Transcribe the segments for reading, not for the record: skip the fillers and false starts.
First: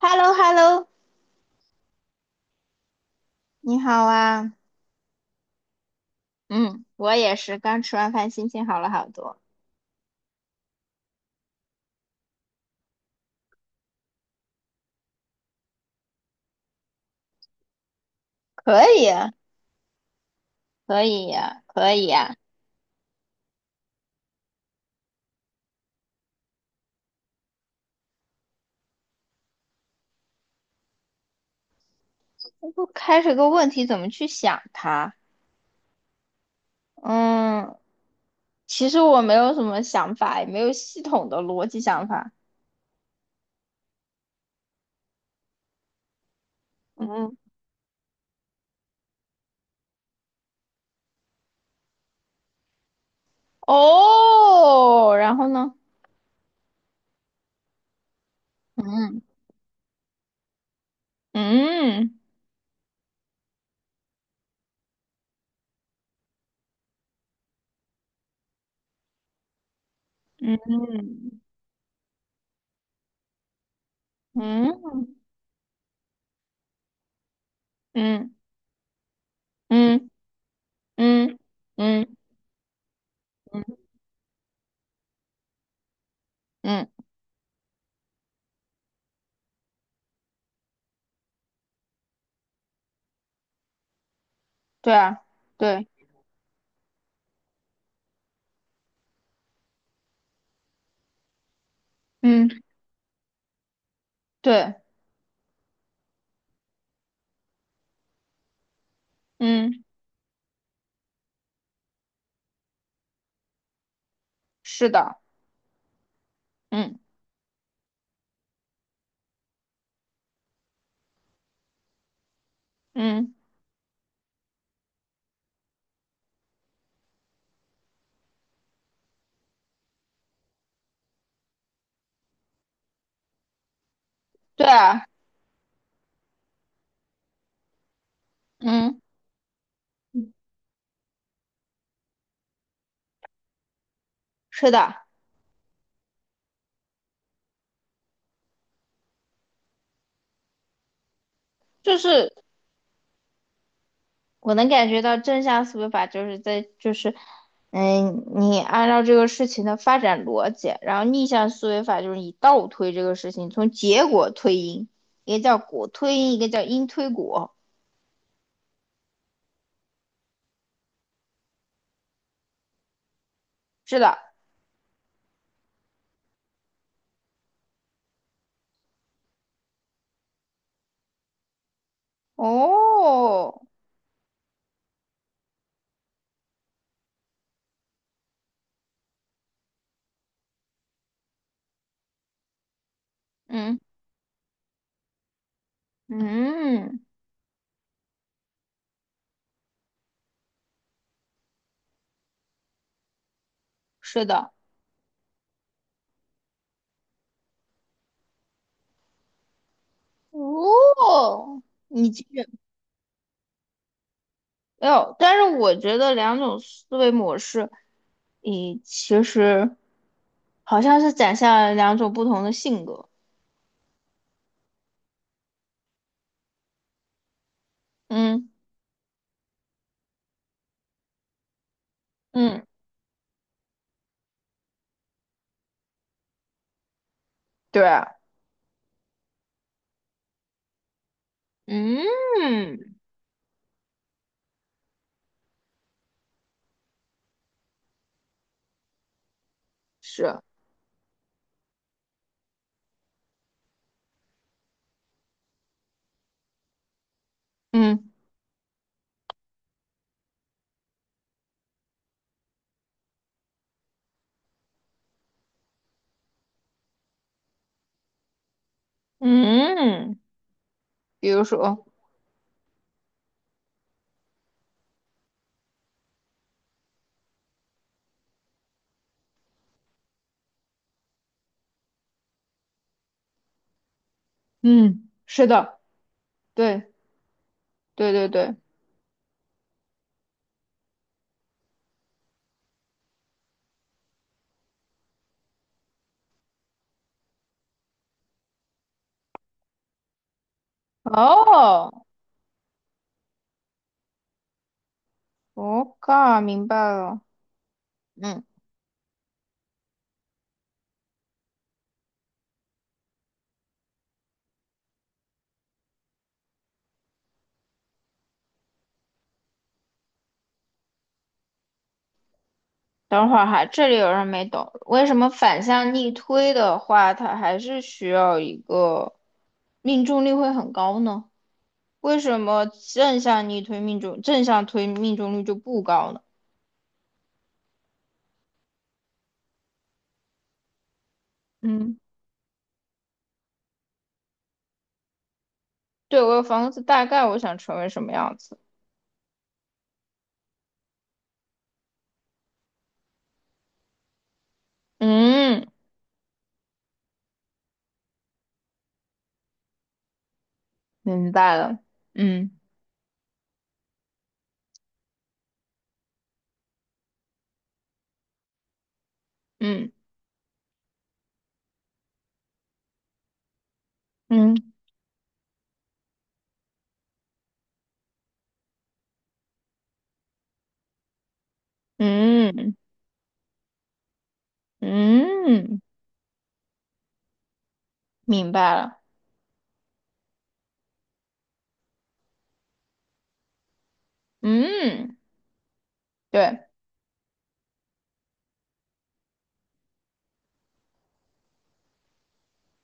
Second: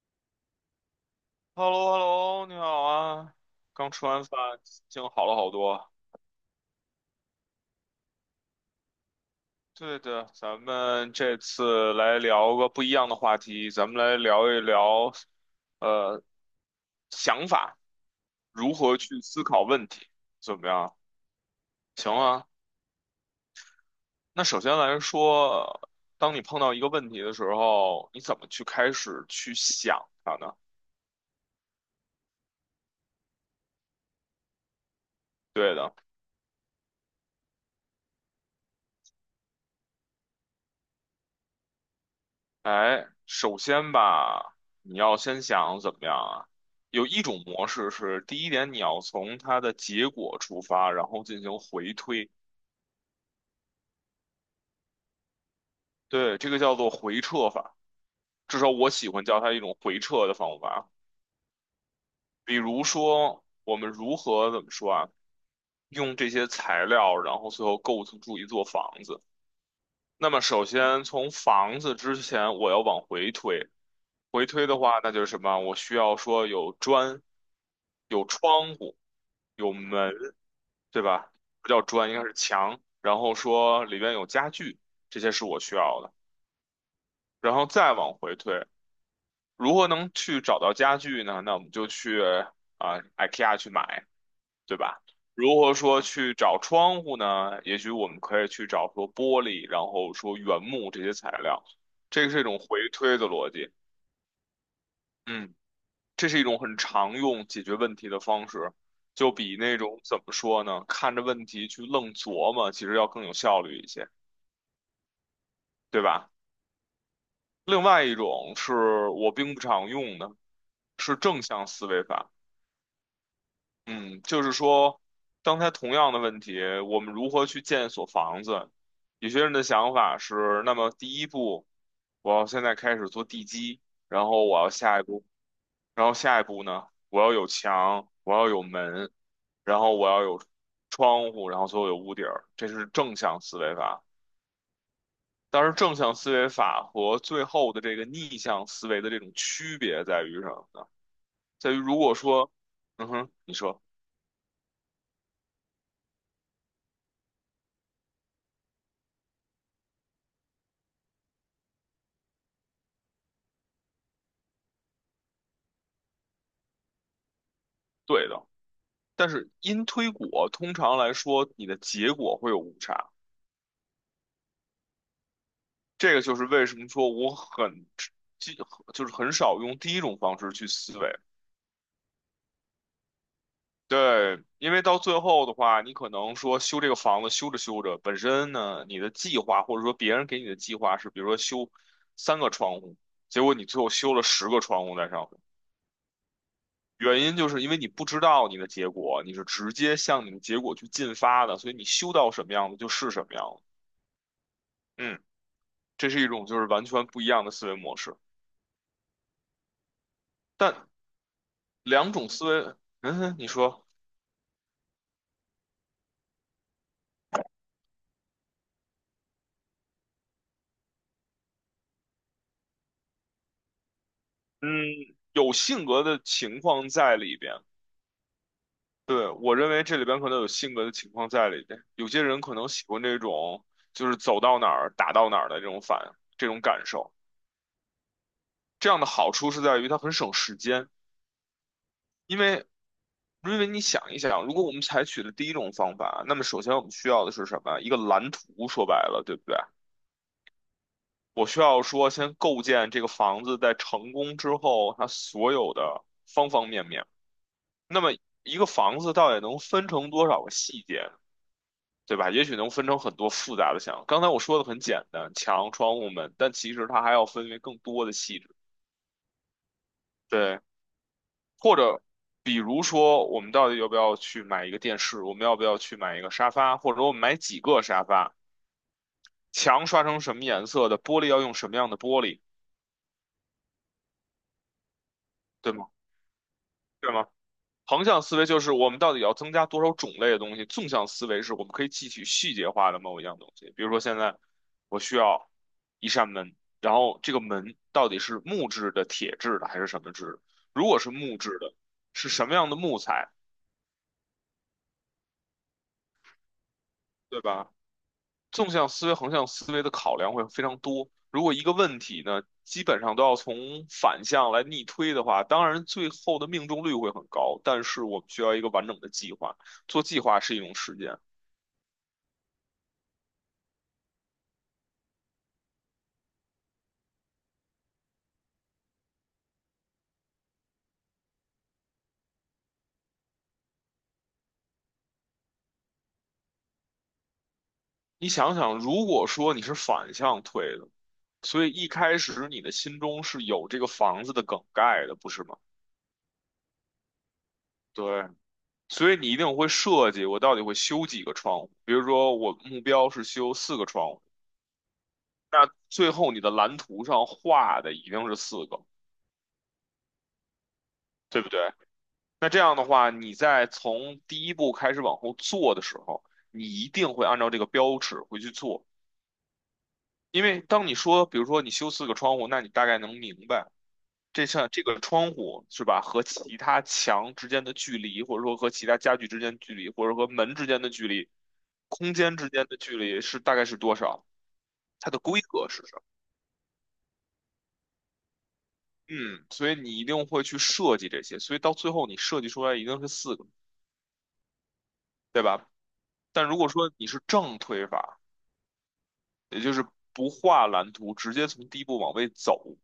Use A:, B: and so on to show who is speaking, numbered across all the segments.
A: h e l l o h e l l o
B: h e l l o Hello 你好啊，
A: 你
B: 刚吃
A: 好
B: 完饭，
A: 啊。
B: 心情好了好多。
A: 嗯，我也是，刚吃完饭，心情好了好多。
B: 对的，咱们这次来聊个不一样的话题，咱们来聊一聊，呃，想法，如
A: 可
B: 何
A: 以
B: 去
A: 啊，
B: 思考问题，怎么样？
A: 可以呀，可以
B: 行
A: 呀。
B: 啊。那首先来说，当你碰到一个问题的时候，你怎么去开始去想它呢？
A: 我不开始个问题，怎么去想它？
B: 对的。
A: 嗯，其实我没有什么想法，也没有系统的逻辑想法。
B: 哎，首先吧，你要先想怎么样啊？有一
A: 嗯，
B: 种模式是，第一点你要从它的结果出发，然后进行回推，
A: 哦，然后呢？
B: 对，这个叫做回撤法，至少我喜
A: 嗯
B: 欢叫它一种回撤的方法。
A: 嗯
B: 比如说，我们如何怎么说啊？用这些材料，然后最后构筑住一座房子。那么，首
A: 嗯
B: 先从房子之前，我要往回推，回推的话，那
A: 嗯
B: 就是什么？我需要说有砖、有
A: 嗯
B: 窗户、有
A: 嗯
B: 门，对
A: 嗯
B: 吧？
A: 嗯
B: 不叫砖，应该是墙。然后
A: 嗯
B: 说里边有家具，这些是我需要的。
A: 嗯，
B: 然后再往回推，如何能去找到家具呢？那我们就去啊、IKEA 去买，对
A: 对
B: 吧？
A: 啊，
B: 如何
A: 对，
B: 说去找窗户呢？也许我们可以去找说玻璃，然后说原木这些材料，这个是一
A: 嗯
B: 种回推的逻辑。
A: 对，
B: 嗯。这是一种很常用解决问题的方式，就比那
A: 嗯，
B: 种怎么说呢，看着问题去愣琢磨，其实要更有效率一些，
A: 是的。
B: 对吧？
A: 嗯
B: 另外一种是我并不常用的，是正向思维法。
A: 嗯，
B: 嗯，就是说，刚才同样的问题，我们如何去建一所房子？有些人的想法是，那么第一步，我要现在开始做地基，然后我
A: 对
B: 要下一
A: 啊，
B: 步然后下一步呢，我要有墙，我要有
A: 嗯，
B: 门，然后我要有窗户，然后最后有屋顶儿，这是正向思维法。
A: 是的，
B: 但是正向思维法和最后的这个逆向思维的这种区别在于什么呢？在于
A: 就
B: 如果
A: 是
B: 说，嗯哼，你说
A: 我能感觉到正向思维法就是在就是，嗯，你按照这个事情的发展逻辑，然后逆向思维法就是你倒推这个事情，从结果推因，一个叫果推因，一个叫因推果，
B: 对的，但是因推果通常来说，你的结果会有误差。
A: 是的，
B: 这个就是为什么说我很，就就是很少用第一种方式去思维。
A: 哦，
B: 对，因为到最后的话，你可能说修这个房子，修着修着，本身呢，你的计划或者说别人给你的计划是，比如说修三个窗户，结果你
A: 嗯
B: 最后修了十个窗户在上面，
A: 嗯，
B: 原因就是因为你不知道你的结果，你是直接向你的结果去进发的，所以你修到什么样子就是什么样子。
A: 是的，
B: 嗯，这是一种就是完全不一样的思维模式，但
A: 哦，你
B: 两
A: 继
B: 种思
A: 续，
B: 维，嗯，你说，
A: 哎呦但是我觉得两种思维模式，你其实。好像是展现了两种不同的性格。
B: 嗯，有性格的情况在里边。
A: 嗯
B: 对，我认为这里边可能有性格的情况在里边，有些人可
A: 嗯，
B: 能喜欢这种就是走到哪儿打到哪儿的这种反这种感受。
A: 对，
B: 这样的好处是在于它很省时间，
A: 嗯
B: 因为你想一想，如果我们采取的第一种方法，那么首先我们需要的是什么？一个蓝图，说白了，对不对？
A: 是，
B: 我需要说先构建这个房子，在成功之后，它所有的方方面面。那
A: 嗯
B: 么一个房子到底能分成多少个细节？对吧？也许能分成很多复杂的墙。刚才我说的很简单，墙、窗户、门，但其实它还要分为更多的细致。
A: 嗯
B: 对，
A: 比如
B: 或
A: 说，
B: 者比如说，我们到底要不要去买一个电视？我们要不要去买一个沙发？或者我们买几个沙发？墙刷成什么颜色的？玻璃要用什么样的玻璃？
A: 嗯，是
B: 对
A: 的，
B: 吗？
A: 对
B: 对吗？横
A: 对
B: 向
A: 对
B: 思维
A: 对，
B: 就是我们到底要增加多少种类的东西，纵向思维是我们可以汲取细节化的某一样东西。比如说现在我需要一扇门，然后这个门到底是木质的、铁质的还是什么质的？如果是木质的，
A: 哦，
B: 是什么样的木材，
A: 我靠，明白了，
B: 对吧？
A: 嗯，
B: 纵向思维、横向思维的考量会非常多。如果一个问题呢，基本上都要从反向来逆推的话，当然最后的命中率会很高，但是我们需要一个完整的计划。做计划是一种实践。
A: 等会儿哈，这里有人没懂，为什么反向逆推的话，它还是需要一个命中率会很高呢？为什么正向逆推命中，正向推命中率就不高呢？
B: 你想想，如果说你是反向推的，所以一
A: 嗯。
B: 开始你的心中是有这个房子的梗概的，不是吗？
A: 对，我有房子，大概我想成为什么
B: 对，
A: 样子？
B: 所以你一定会设计，我到底会修几个窗户？比如说，我目标是修四个窗户，
A: 嗯，
B: 最后你的蓝图上画的一定是四个，
A: 明
B: 对不
A: 白
B: 对？
A: 了。
B: 那
A: 嗯
B: 这样的话，你在从第一步开始往后做的时候，你一定会按照这个标尺回去做，
A: 嗯
B: 因为当你说，比如说你修四个窗户，那你大概能明白。这
A: 嗯
B: 扇这个窗户是吧，和其他墙之间的距离，或者说和其他家具之间的距离，或者和门之间的距离，空间之间
A: 嗯
B: 的距离是大概是多少？它的规格是
A: 嗯，
B: 什么？
A: 明白了。
B: 嗯，所以你一定会去设计这些，所以到最后你设计出来一定是四个，
A: 嗯，
B: 对吧？但如
A: 对，
B: 果说你是正推法，也就是不画蓝图，直接从第一步往位走，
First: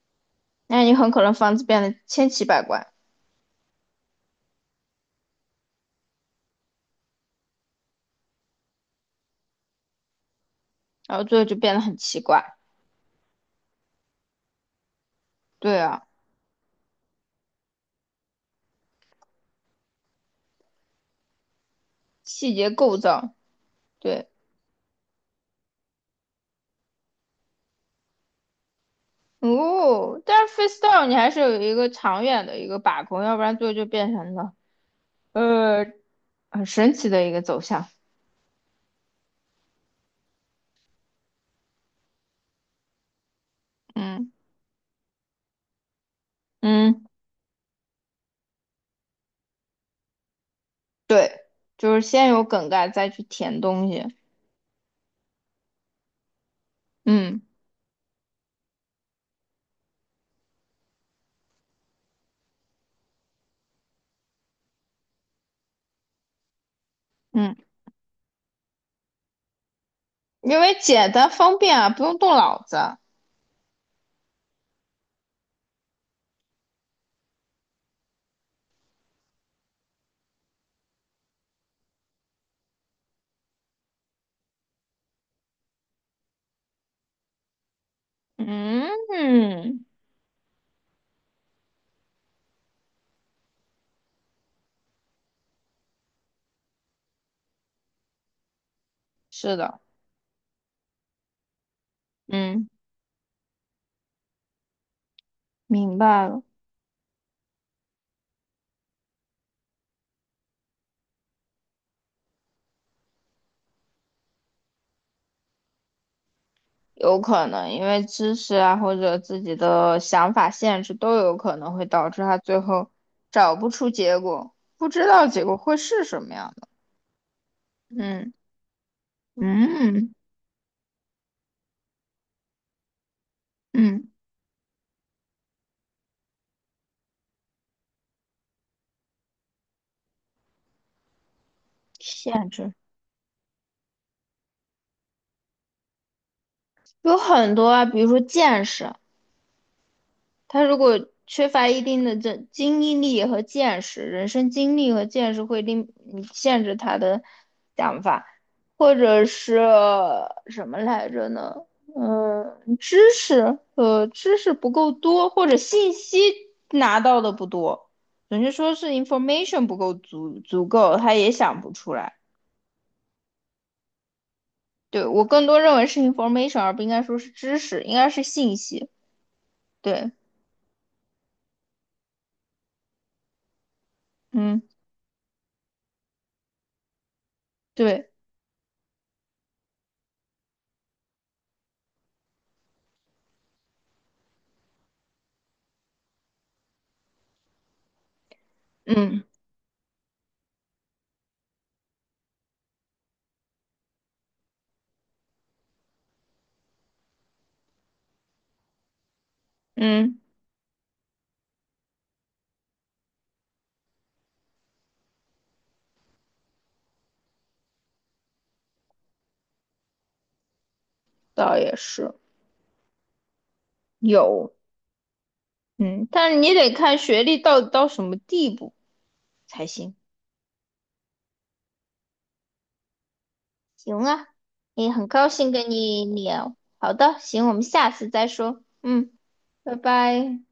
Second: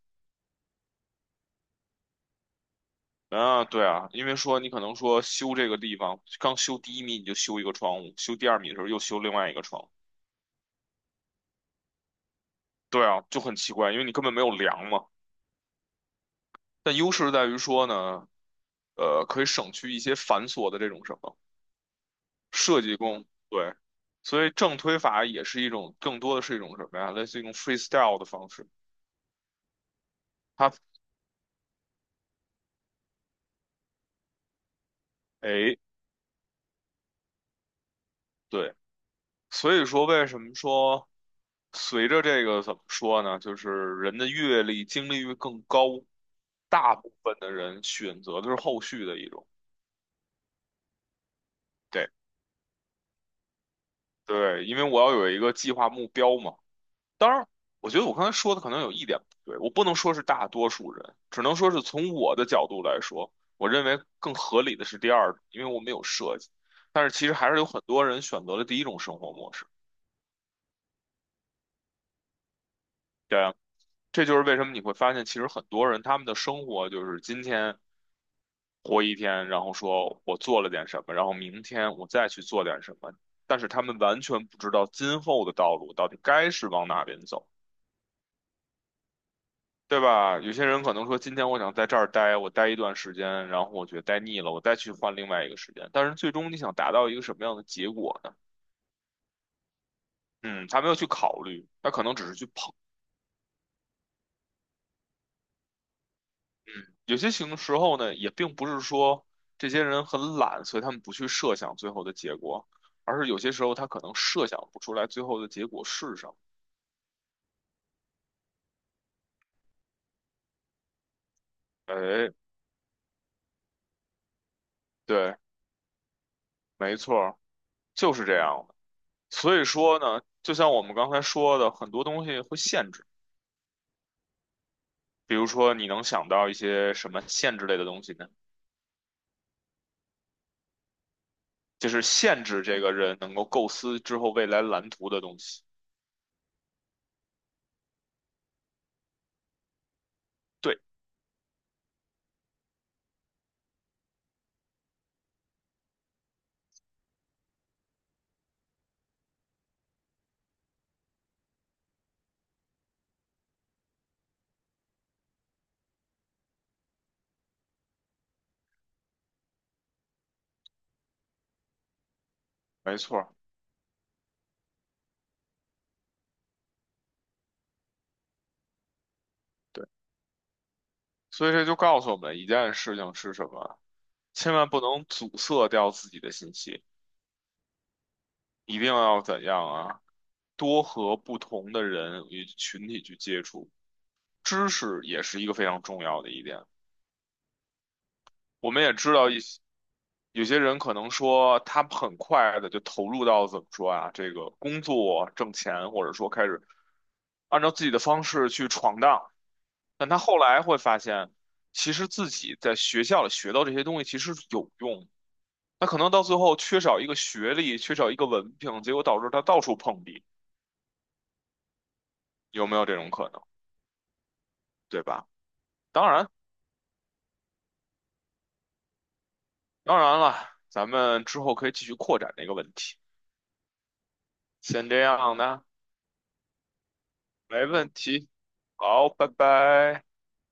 A: 那你很可能房子变得千奇百怪，
B: 啊，对啊，因为说你可能说修这个地方，刚修第一米你就修一个窗户，修第二米的时候又修另外一个窗户。
A: 然后最后就变得很奇怪。
B: 对啊，就很奇怪，因为你根本没有量嘛。
A: 对啊，
B: 但优势在于说呢，可以省去一些繁琐的这种什么
A: 细节
B: 设计
A: 构
B: 工，
A: 造，
B: 对。
A: 对。
B: 所以正推法也是一种，更多的是一种什么呀？类似于一种 freestyle 的方式。
A: 哦，但是
B: 它，
A: freestyle 你还是有一个长远的一个把控，要不然最后就变成了
B: 哎，
A: 呃很神奇的一个走向。
B: 对。所以说，为什么说随着这个怎么说呢？就是人的
A: 嗯
B: 阅历、经历越更高，大
A: 嗯。
B: 部分的人选择的是后续的一种。
A: 对，就是
B: 对
A: 先有梗概再去填东西。
B: 对，因为我要有一个计划目标嘛。当
A: 嗯
B: 然，我觉得我刚才说的可能有一点不对，我不能说是大多数人，只能说是从我的角度来说，我认为更合理的是第二种，因为我没有设计。但是其实还
A: 嗯，
B: 是有很多人选择了第一种生活模式。
A: 因为简单方便啊，不用动脑子。
B: 对啊，这就是为什么你会发现，其实很多人他们的生活就是今天活一天，然后说我做了点什么，然后明天我再去做点什么，但是他们完全不知道今后的道路到底该是往哪边走。
A: 嗯嗯，
B: 对吧？有些人可能说，今天我想在这儿待，我待一段时间，然后我觉得待腻了，我再去换另外一个时间。但是最终你想达到一个什么样的结果呢？
A: 是的，
B: 嗯，他没有去考虑，他可能只是去
A: 嗯，
B: 碰。
A: 明白了。
B: 嗯，有些情时候呢，也并不是说这些人很懒，所以他们不去设想最后的结果，而是有些时候他可能设想不出来最后的结果是什么。
A: 有可能因为知识啊或者自己的想法限制都有可能会导致
B: 哎，
A: 他最后找不出结果，不知道
B: 对，
A: 结果会是什么样的。
B: 没错儿，就是
A: 嗯
B: 这样的。所以说
A: 嗯
B: 呢，就像我们刚才说的，很多东西会限制。
A: 嗯，
B: 比如说，你能想到一些什么限制类的东西呢？就是限
A: 限
B: 制
A: 制
B: 这个人能够构思之后未来蓝图的东西。
A: 有很多啊，比如说见识。他如
B: 对，
A: 果缺乏一定的这经历和见识，人生经历和见识会令你限制他的想法，或者是什么来着呢？嗯，知识，知识不够多，或者信息拿到的不多，准确说是 information 不够足够，他也想不出来。
B: 没错儿，
A: 对，我更多认为是 information，而不应该说是知识，应该是信息。
B: 对。
A: 对，
B: 所以这就告诉我们一件事情是什么：千
A: 嗯，
B: 万不能阻塞掉自己的信息，
A: 对，
B: 一定要怎样啊？多和不同的人与群体去接触，知识也是一个非常重要的一点。我们也知
A: 嗯
B: 道一些有些人可能说他很快的就投入到怎么说啊，这个工作挣钱，或者说开始按照自己的方式去闯荡，但他
A: 嗯，
B: 后来会发现，其实自己在学校里学到这些东西其实是有用的。他可能到最后缺少一个学历，缺少一个文凭，结果导致他到处碰壁，
A: 倒也是。
B: 有没有这种可能？
A: 有，
B: 对吧？
A: 嗯，
B: 当然，
A: 但是你得看学历到底到什么地步才行。
B: 当然了，咱们之后可以继续扩展这个问题。
A: 行啊，
B: 先
A: 也
B: 这
A: 很高
B: 样
A: 兴
B: 呢，
A: 跟你聊。好的，行，我们
B: 没问
A: 下次再
B: 题。
A: 说。
B: 好，
A: 嗯，
B: 拜
A: 拜
B: 拜。
A: 拜。